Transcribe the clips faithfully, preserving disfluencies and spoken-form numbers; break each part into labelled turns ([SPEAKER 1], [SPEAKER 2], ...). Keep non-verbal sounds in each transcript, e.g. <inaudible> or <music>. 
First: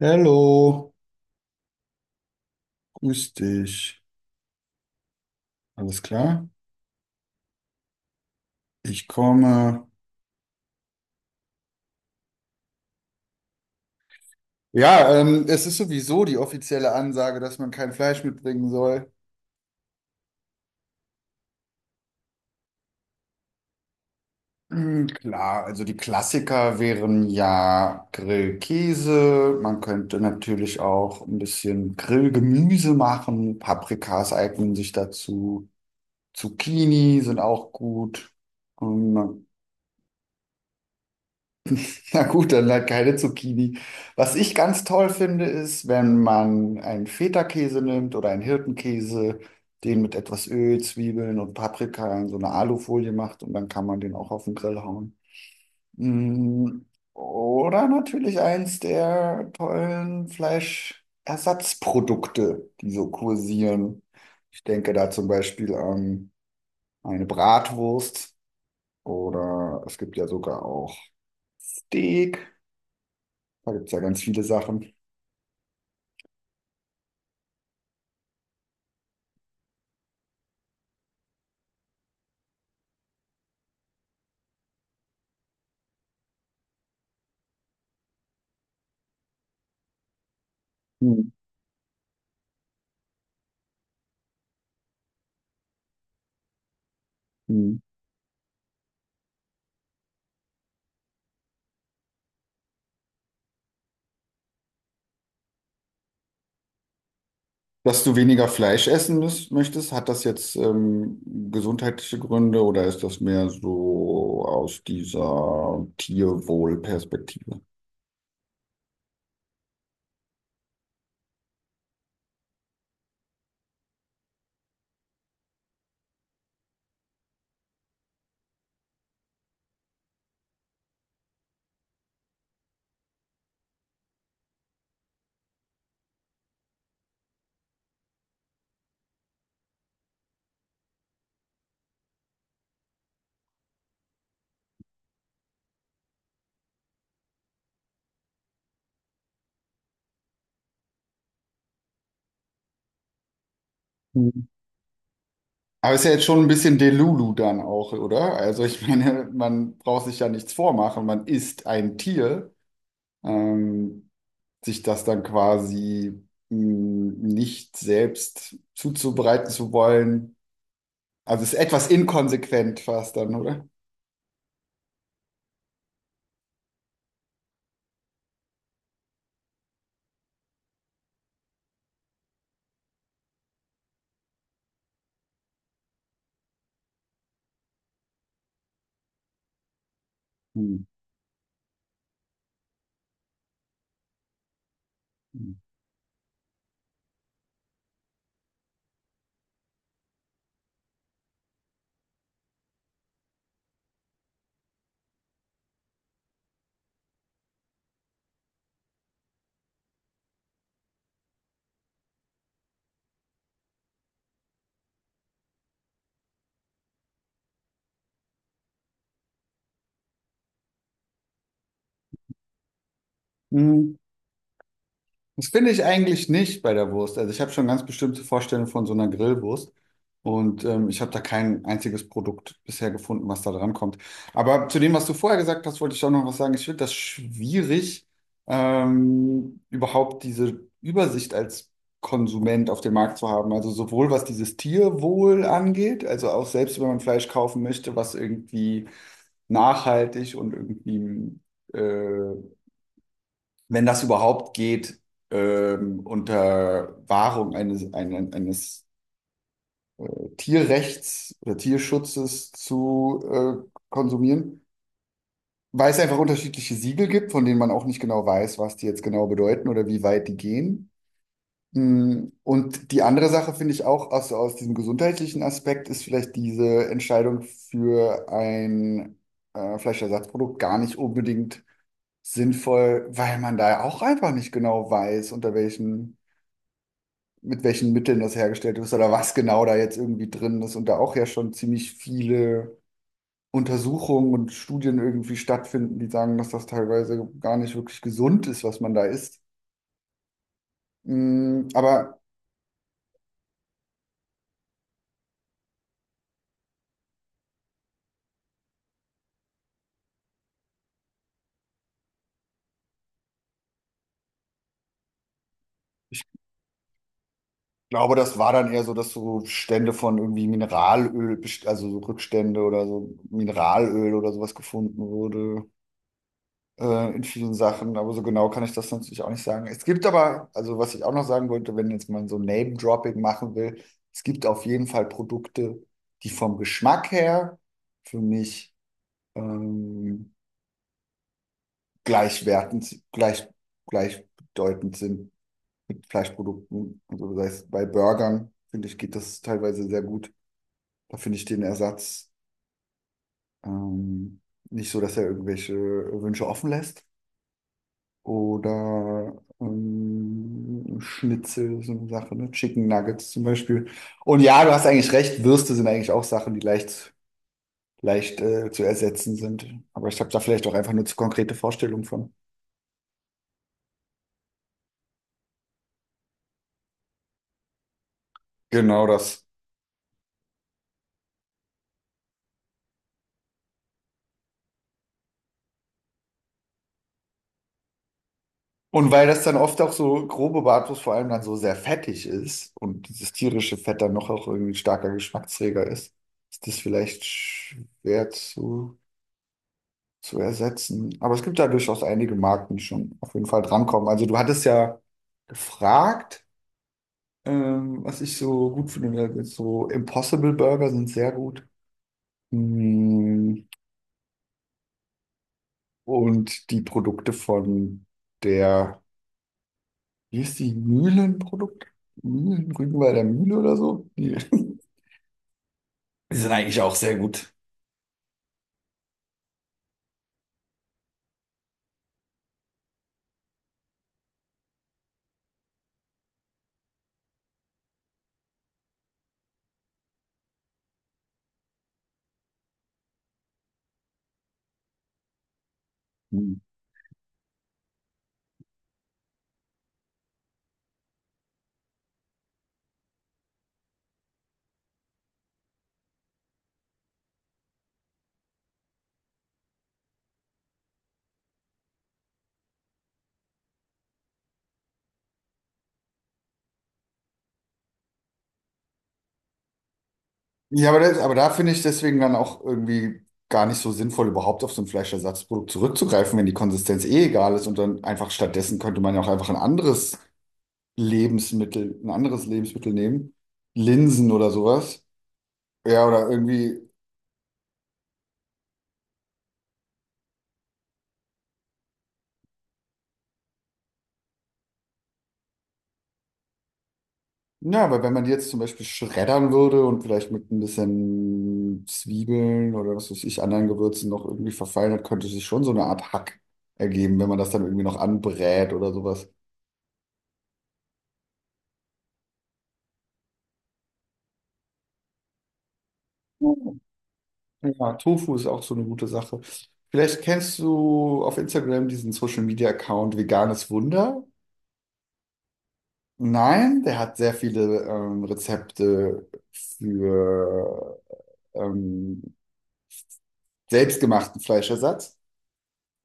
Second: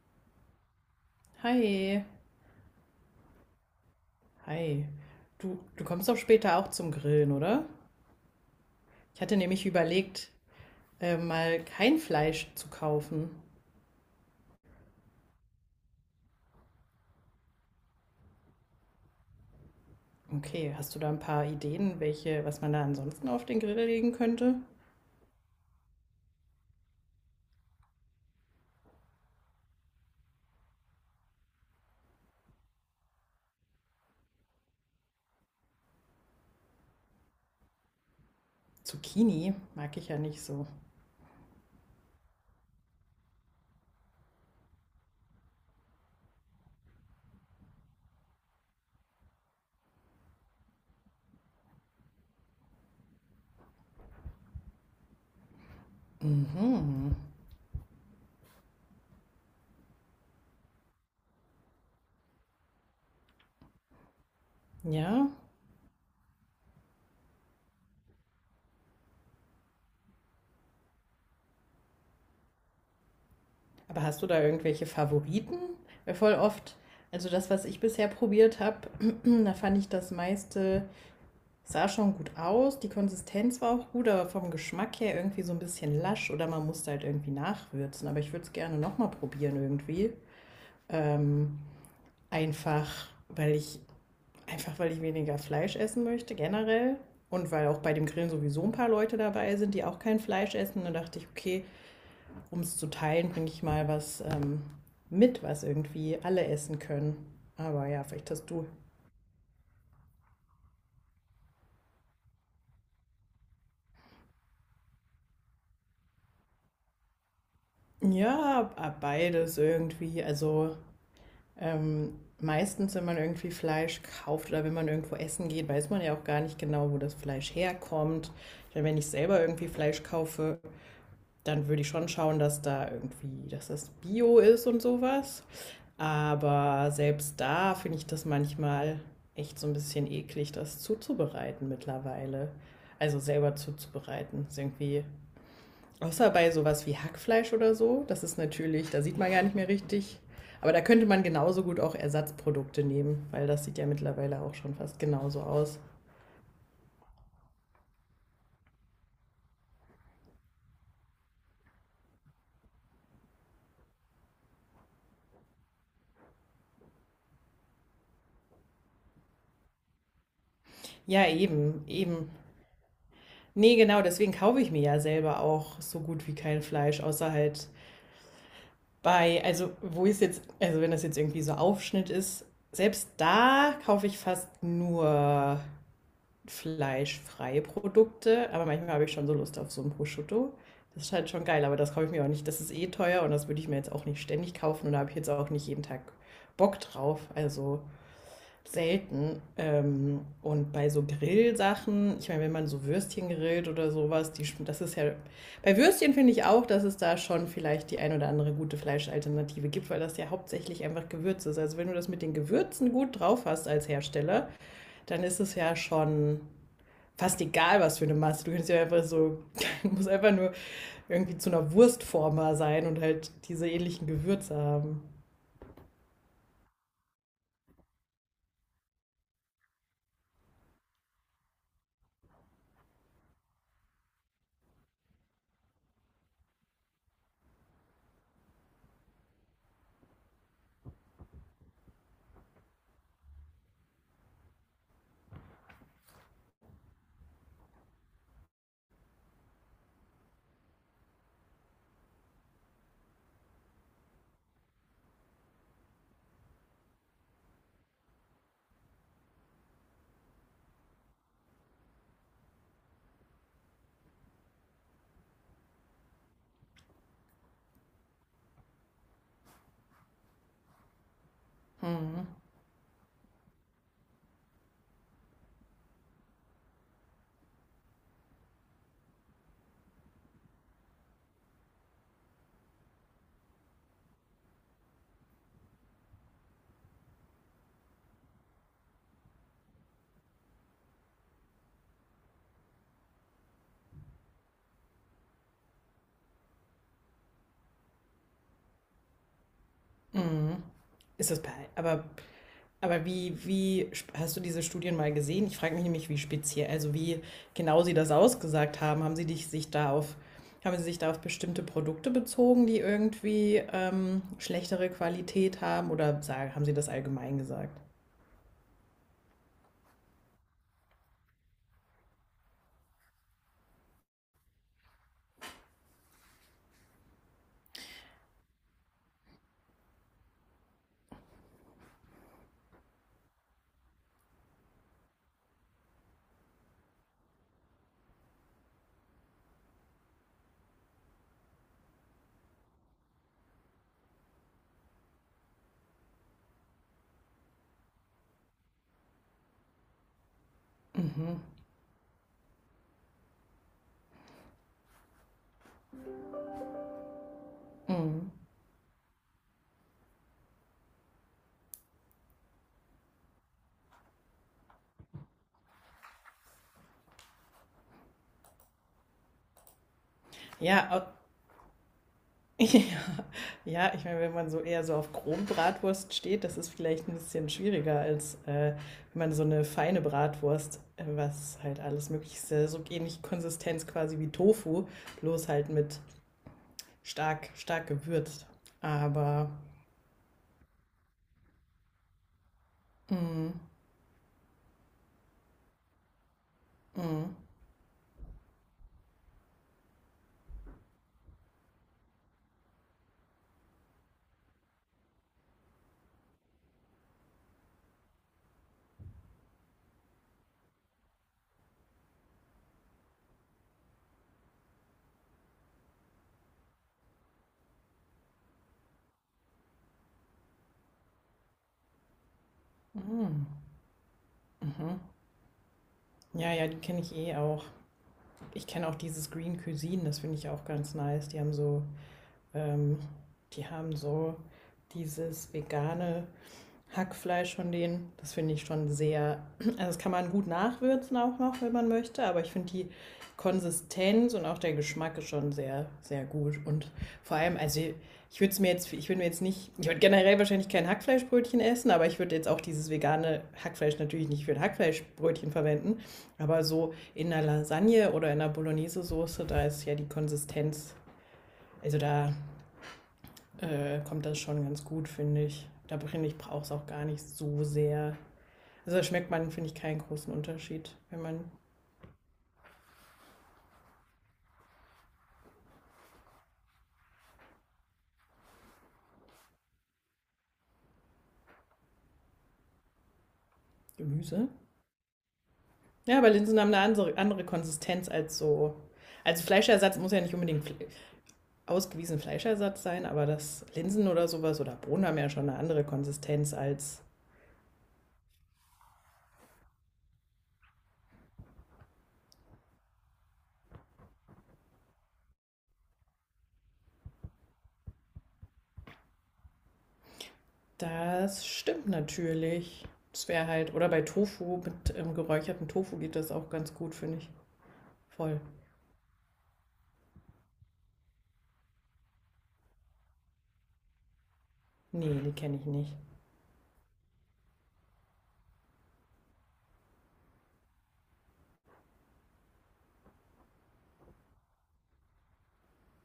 [SPEAKER 1] Hallo,
[SPEAKER 2] Hi,
[SPEAKER 1] grüß dich.
[SPEAKER 2] hi. Du, du
[SPEAKER 1] Alles
[SPEAKER 2] kommst doch
[SPEAKER 1] klar?
[SPEAKER 2] später auch zum Grillen, oder?
[SPEAKER 1] Ich
[SPEAKER 2] Ich hatte nämlich
[SPEAKER 1] komme.
[SPEAKER 2] überlegt, äh, mal kein Fleisch zu kaufen.
[SPEAKER 1] Ja, ähm, es ist sowieso die offizielle Ansage, dass man kein Fleisch mitbringen soll.
[SPEAKER 2] Okay, hast du da ein paar Ideen, welche, was man da ansonsten auf den Grill legen könnte?
[SPEAKER 1] Hm, klar, also die Klassiker wären ja Grillkäse. Man könnte natürlich auch ein bisschen Grillgemüse machen. Paprikas eignen sich dazu. Zucchini sind auch gut. Und man
[SPEAKER 2] Zucchini mag ich ja nicht so.
[SPEAKER 1] <laughs> na gut, dann halt keine Zucchini. Was ich ganz toll finde, ist, wenn man einen Feta-Käse nimmt oder einen Hirtenkäse, den mit etwas Öl, Zwiebeln und Paprika in so eine Alufolie macht und dann kann man den auch auf den Grill hauen. Mm, Oder natürlich eins der tollen Fleischersatzprodukte, die so kursieren. Ich denke da zum
[SPEAKER 2] Ja,
[SPEAKER 1] Beispiel an eine Bratwurst oder es gibt ja sogar auch Steak. Da gibt es ja
[SPEAKER 2] aber hast
[SPEAKER 1] ganz
[SPEAKER 2] du da
[SPEAKER 1] viele
[SPEAKER 2] irgendwelche
[SPEAKER 1] Sachen.
[SPEAKER 2] Favoriten? Weil voll oft, also das, was ich bisher probiert habe, <clears throat> da fand ich das meiste sah schon gut aus, die Konsistenz war auch gut, aber vom Geschmack her irgendwie so ein bisschen lasch oder man musste halt irgendwie nachwürzen. Aber ich würde es gerne nochmal probieren irgendwie.
[SPEAKER 1] Hm,
[SPEAKER 2] Ähm, Einfach, weil ich, einfach weil ich weniger Fleisch essen möchte, generell. Und weil
[SPEAKER 1] hm.
[SPEAKER 2] auch bei dem Grillen sowieso ein paar Leute dabei sind, die auch kein Fleisch essen. Dann dachte ich, okay, um es zu teilen, bringe ich mal was ähm, mit, was irgendwie alle essen können. Aber
[SPEAKER 1] Dass
[SPEAKER 2] ja,
[SPEAKER 1] du
[SPEAKER 2] vielleicht hast
[SPEAKER 1] weniger
[SPEAKER 2] du.
[SPEAKER 1] Fleisch essen müß- möchtest, hat das jetzt ähm, gesundheitliche Gründe oder ist das mehr so aus dieser Tierwohlperspektive?
[SPEAKER 2] Ja, beides irgendwie. Also Ähm, meistens, wenn man irgendwie Fleisch kauft oder wenn man irgendwo essen geht, weiß man ja auch gar nicht genau, wo das Fleisch herkommt. Ich meine, wenn ich selber irgendwie Fleisch kaufe, dann würde ich schon schauen, dass da irgendwie, dass das Bio ist und sowas. Aber selbst da finde ich das manchmal echt so ein bisschen eklig, das zuzubereiten mittlerweile. Also selber zuzubereiten. Ist irgendwie außer bei sowas wie Hackfleisch oder so, das ist natürlich, da sieht man gar nicht mehr richtig. Aber da könnte man genauso gut auch Ersatzprodukte nehmen, weil das sieht ja mittlerweile
[SPEAKER 1] Hm.
[SPEAKER 2] auch schon fast genauso aus.
[SPEAKER 1] Aber ist ja jetzt schon ein bisschen Delulu dann auch, oder? Also ich <laughs> meine, man braucht sich ja nichts vormachen, man isst ein Tier, ähm, sich das dann quasi mh, nicht selbst zuzubereiten zu wollen.
[SPEAKER 2] Ja,
[SPEAKER 1] Also ist
[SPEAKER 2] eben,
[SPEAKER 1] etwas
[SPEAKER 2] eben.
[SPEAKER 1] inkonsequent fast dann, oder?
[SPEAKER 2] Nee, genau, deswegen kaufe ich mir ja selber auch so gut wie kein Fleisch, außer halt bei, also wo ist jetzt, also wenn das jetzt irgendwie so Aufschnitt ist, selbst da kaufe ich fast nur fleischfreie Produkte, aber manchmal habe ich schon so Lust auf so ein Prosciutto.
[SPEAKER 1] Hm.
[SPEAKER 2] Das ist halt schon geil, aber das kaufe ich mir auch nicht. Das ist eh teuer und das würde ich mir jetzt auch nicht ständig kaufen und da habe ich jetzt auch
[SPEAKER 1] Hm.
[SPEAKER 2] nicht jeden Tag Bock drauf, also selten. Ähm, und bei so Grillsachen, ich meine, wenn man so Würstchen grillt oder sowas, die, das ist ja. Bei Würstchen finde ich auch, dass es da schon vielleicht die ein oder andere gute Fleischalternative gibt, weil das ja hauptsächlich einfach Gewürz ist. Also wenn du das mit den Gewürzen gut drauf hast als Hersteller, dann ist es ja schon fast egal, was für eine Masse. Du kannst ja einfach so, <laughs> du musst einfach nur irgendwie zu einer Wurstformer sein und halt diese
[SPEAKER 1] Mhm.
[SPEAKER 2] ähnlichen Gewürze haben.
[SPEAKER 1] Das finde ich eigentlich nicht bei der Wurst. Also ich habe schon ganz bestimmte Vorstellungen von so einer Grillwurst und ähm, ich habe da kein einziges Produkt bisher gefunden, was da dran kommt. Aber zu dem, was du vorher gesagt hast, wollte ich auch noch was sagen. Ich finde das schwierig, ähm, überhaupt diese Übersicht als Konsument auf dem Markt zu haben. Also sowohl was dieses Tierwohl angeht, also auch selbst wenn man Fleisch kaufen möchte, was irgendwie nachhaltig und irgendwie äh, wenn das überhaupt geht, ähm, unter Wahrung eines, eines, eines Tierrechts oder Tierschutzes zu äh, konsumieren, weil es einfach unterschiedliche Siegel gibt, von denen man auch nicht genau weiß, was die jetzt genau bedeuten oder wie weit die gehen. Mm, Und die andere Sache finde ich auch aus, aus diesem gesundheitlichen Aspekt ist vielleicht diese Entscheidung für ein äh, Fleischersatzprodukt gar nicht unbedingt sinnvoll, weil man da auch einfach nicht genau weiß, unter welchen mit welchen Mitteln das hergestellt ist oder was genau da jetzt irgendwie drin ist. Und da auch ja schon ziemlich viele Untersuchungen und Studien irgendwie stattfinden, die sagen, dass das teilweise gar nicht wirklich gesund ist, was man da isst.
[SPEAKER 2] Mhm. Ist das bei,
[SPEAKER 1] Mm,
[SPEAKER 2] aber,
[SPEAKER 1] Aber
[SPEAKER 2] aber wie, wie hast du diese Studien mal gesehen? Ich frage mich nämlich, wie speziell, also wie genau sie das ausgesagt haben. Haben sie dich, sich da auf, Haben sie sich da auf bestimmte Produkte bezogen, die irgendwie ähm, schlechtere Qualität haben oder
[SPEAKER 1] ich
[SPEAKER 2] sagen, haben sie das allgemein gesagt?
[SPEAKER 1] glaube, das war dann eher so, dass so Stände von irgendwie Mineralöl, best- also so Rückstände oder so Mineralöl oder sowas gefunden wurde. Äh, in vielen Sachen, aber so genau kann ich das natürlich auch nicht sagen. Es gibt aber, also was ich auch noch sagen wollte, wenn jetzt man so Name-Dropping machen will, es gibt auf jeden Fall Produkte, die vom Geschmack her für mich ähm, gleichwertend, gleich, gleichbedeutend sind mit Fleischprodukten. Also das heißt, bei Burgern, finde ich, geht das teilweise sehr gut. Da finde
[SPEAKER 2] Mhm.
[SPEAKER 1] ich den Ersatz ähm, nicht so, dass er irgendwelche Wünsche offen lässt.
[SPEAKER 2] Mhm.
[SPEAKER 1] Oder ähm, Schnitzel, so eine Sache, ne? Chicken Nuggets zum Beispiel. Und ja, du hast eigentlich recht, Würste sind eigentlich auch Sachen, die leicht, leicht äh, zu ersetzen sind. Aber ich habe da vielleicht auch einfach
[SPEAKER 2] Ja,
[SPEAKER 1] nur zu konkrete Vorstellungen von.
[SPEAKER 2] <laughs> ja, ja, ich meine, wenn man so eher so auf Kronbratwurst steht, das ist vielleicht ein bisschen schwieriger, als äh,
[SPEAKER 1] Genau
[SPEAKER 2] wenn man so
[SPEAKER 1] das.
[SPEAKER 2] eine feine Bratwurst, äh, was halt alles möglich ist, äh, so ähnlich Konsistenz quasi wie Tofu, bloß halt mit stark, stark gewürzt.
[SPEAKER 1] Und weil das
[SPEAKER 2] Aber
[SPEAKER 1] dann oft auch so grobe Bratwurst vor allem dann so sehr fettig ist und dieses
[SPEAKER 2] mm,
[SPEAKER 1] tierische Fett dann noch auch irgendwie ein starker Geschmacksträger ist, ist das vielleicht schwer zu zu ersetzen. Aber es gibt ja durchaus einige Marken, die schon auf jeden Fall drankommen. Also du hattest ja gefragt, ähm, was ich so gut finde. So Impossible Burger sind sehr gut. Mm, Und die Produkte von der, wie ist die, Mühlenprodukt? Mühlen, Rügenwalder
[SPEAKER 2] mm,
[SPEAKER 1] Mühle oder so? Die, <laughs>
[SPEAKER 2] mhm.
[SPEAKER 1] die
[SPEAKER 2] Ja,
[SPEAKER 1] sind
[SPEAKER 2] ja, die
[SPEAKER 1] eigentlich auch
[SPEAKER 2] kenne ich
[SPEAKER 1] sehr
[SPEAKER 2] eh
[SPEAKER 1] gut.
[SPEAKER 2] auch. Ich kenne auch dieses Green Cuisine, das finde ich auch ganz nice. Die haben so, ähm, die haben so dieses vegane Hackfleisch von denen. Das finde ich schon sehr. <clears throat> Also das kann man gut nachwürzen auch noch, wenn man möchte. Aber ich finde die Konsistenz und auch der Geschmack ist schon sehr, sehr
[SPEAKER 1] Hm.
[SPEAKER 2] gut. Und vor allem, also ich würde es mir jetzt, ich würde mir jetzt nicht, ich würde generell wahrscheinlich kein Hackfleischbrötchen essen, aber ich würde jetzt auch dieses vegane Hackfleisch natürlich nicht für ein Hackfleischbrötchen verwenden. Aber so in einer Lasagne oder in einer Bolognese-Soße, da ist ja die Konsistenz, also da äh, kommt das schon ganz gut, finde ich. Da finde ich, brauche es auch gar nicht so sehr also da schmeckt man, finde ich, keinen großen
[SPEAKER 1] Ja,
[SPEAKER 2] Unterschied,
[SPEAKER 1] aber, das,
[SPEAKER 2] wenn
[SPEAKER 1] aber
[SPEAKER 2] man
[SPEAKER 1] da finde ich deswegen dann auch irgendwie gar nicht so sinnvoll, überhaupt auf so ein Fleischersatzprodukt zurückzugreifen, wenn die Konsistenz eh egal ist und dann einfach stattdessen könnte man ja auch einfach ein anderes Lebensmittel, ein anderes Lebensmittel nehmen. Linsen
[SPEAKER 2] Gemüse.
[SPEAKER 1] oder sowas. Ja,
[SPEAKER 2] Ja, aber
[SPEAKER 1] oder
[SPEAKER 2] Linsen haben
[SPEAKER 1] irgendwie,
[SPEAKER 2] eine andere, andere Konsistenz als so. Also Fleischersatz muss ja nicht unbedingt fle ausgewiesen Fleischersatz sein, aber das Linsen oder sowas oder Bohnen haben ja schon eine andere Konsistenz als
[SPEAKER 1] ja, weil wenn man die jetzt zum Beispiel schreddern würde und vielleicht mit ein bisschen Zwiebeln oder was weiß ich, anderen Gewürzen noch irgendwie verfeinert, könnte sich schon so eine Art Hack ergeben, wenn man das dann irgendwie noch anbrät oder sowas.
[SPEAKER 2] das stimmt natürlich. Das wäre halt, oder bei Tofu, mit ähm, geräuchertem Tofu geht das auch ganz gut, finde ich.
[SPEAKER 1] Ja, Tofu
[SPEAKER 2] Voll.
[SPEAKER 1] ist auch so eine gute Sache. Vielleicht kennst du auf Instagram diesen Social Media Account Veganes Wunder?
[SPEAKER 2] Nee, die kenne ich nicht.
[SPEAKER 1] Nein, der hat sehr viele ähm, Rezepte für ähm, selbstgemachten Fleischersatz.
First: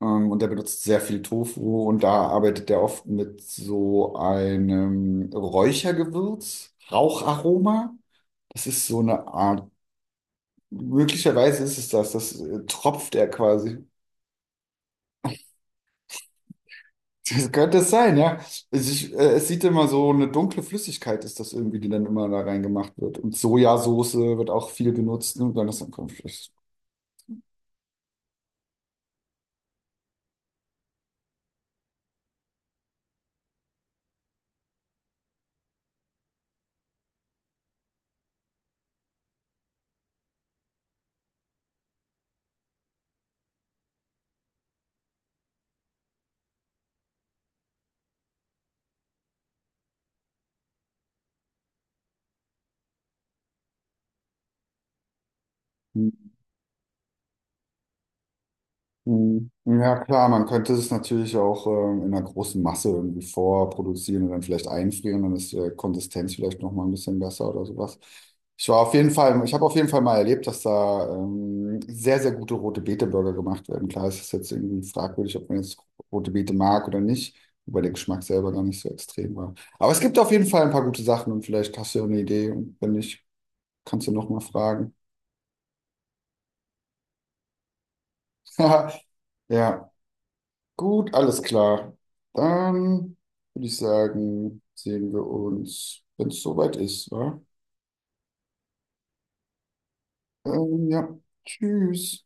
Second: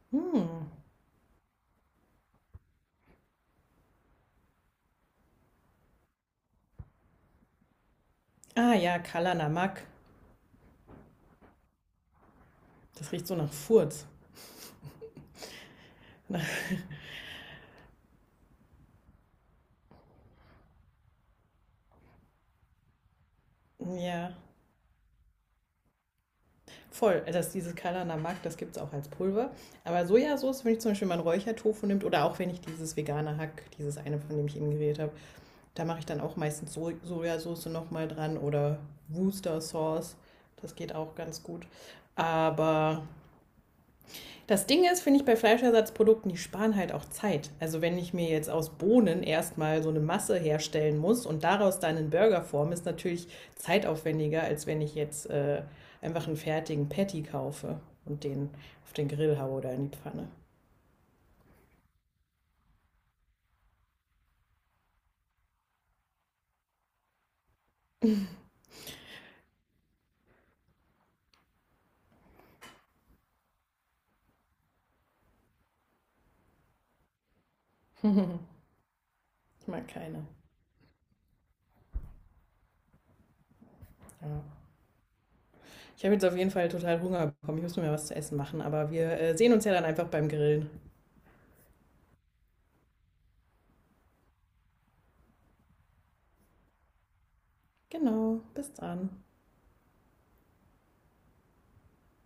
[SPEAKER 1] Ähm, und der
[SPEAKER 2] Hm.
[SPEAKER 1] benutzt sehr viel Tofu und da arbeitet er oft mit so einem Räuchergewürz, Raucharoma. Das
[SPEAKER 2] Ah
[SPEAKER 1] ist so
[SPEAKER 2] ja,
[SPEAKER 1] eine Art,
[SPEAKER 2] Kalanamak.
[SPEAKER 1] möglicherweise ist es das, das äh,
[SPEAKER 2] Das
[SPEAKER 1] tropft
[SPEAKER 2] riecht
[SPEAKER 1] er
[SPEAKER 2] so nach
[SPEAKER 1] quasi.
[SPEAKER 2] Furz.
[SPEAKER 1] Das könnte es sein, ja. Es, ich, äh, es sieht immer so eine dunkle Flüssigkeit, ist das irgendwie, die dann immer da reingemacht wird. Und
[SPEAKER 2] <laughs>
[SPEAKER 1] Sojasauce
[SPEAKER 2] Ja,
[SPEAKER 1] wird auch viel genutzt. Ne? Dann ist dann kommt es.
[SPEAKER 2] voll, dass dieses Kalana Mag, das gibt es auch als Pulver. Aber Sojasauce, wenn ich zum Beispiel mal einen Räuchertofu nimmt oder auch wenn ich dieses vegane Hack, dieses eine, von dem ich eben geredet habe, da mache ich dann auch meistens so Sojasauce nochmal dran oder Worcester Sauce. Das geht auch ganz gut. Aber das Ding ist, finde ich bei Fleischersatzprodukten, die sparen halt auch Zeit. Also wenn ich mir jetzt aus Bohnen erstmal so eine Masse herstellen muss und daraus dann einen Burger forme, ist natürlich zeitaufwendiger, als wenn ich jetzt äh, einfach einen fertigen Patty kaufe und den auf den Grill
[SPEAKER 1] Mhm.
[SPEAKER 2] haue oder in die
[SPEAKER 1] Ja,
[SPEAKER 2] Pfanne.
[SPEAKER 1] klar, man könnte es natürlich auch ähm, in einer großen Masse irgendwie vorproduzieren und dann vielleicht einfrieren, dann ist die Konsistenz vielleicht noch mal ein bisschen besser oder sowas. Ich war auf jeden Fall, ich habe auf jeden Fall mal erlebt, dass da ähm, sehr, sehr gute rote Bete-Burger gemacht werden. Klar, es ist jetzt irgendwie fragwürdig, ob man jetzt rote Beete mag oder nicht, wobei der Geschmack selber
[SPEAKER 2] <laughs>
[SPEAKER 1] gar nicht so extrem war.
[SPEAKER 2] Ich mag
[SPEAKER 1] Aber es gibt
[SPEAKER 2] keine.
[SPEAKER 1] auf jeden Fall ein paar gute Sachen und vielleicht hast du ja eine Idee und wenn nicht, kannst du noch mal
[SPEAKER 2] Ja.
[SPEAKER 1] fragen.
[SPEAKER 2] Ich habe jetzt auf jeden Fall total Hunger bekommen. Ich muss mir was zu essen machen, aber
[SPEAKER 1] <laughs>
[SPEAKER 2] wir äh, sehen uns ja dann
[SPEAKER 1] Ja.
[SPEAKER 2] einfach beim Grillen.
[SPEAKER 1] Gut, alles klar. Dann würde ich sagen, sehen wir uns, wenn es soweit ist, wa?
[SPEAKER 2] Genau, bis dann.
[SPEAKER 1] Ähm, ja, tschüss.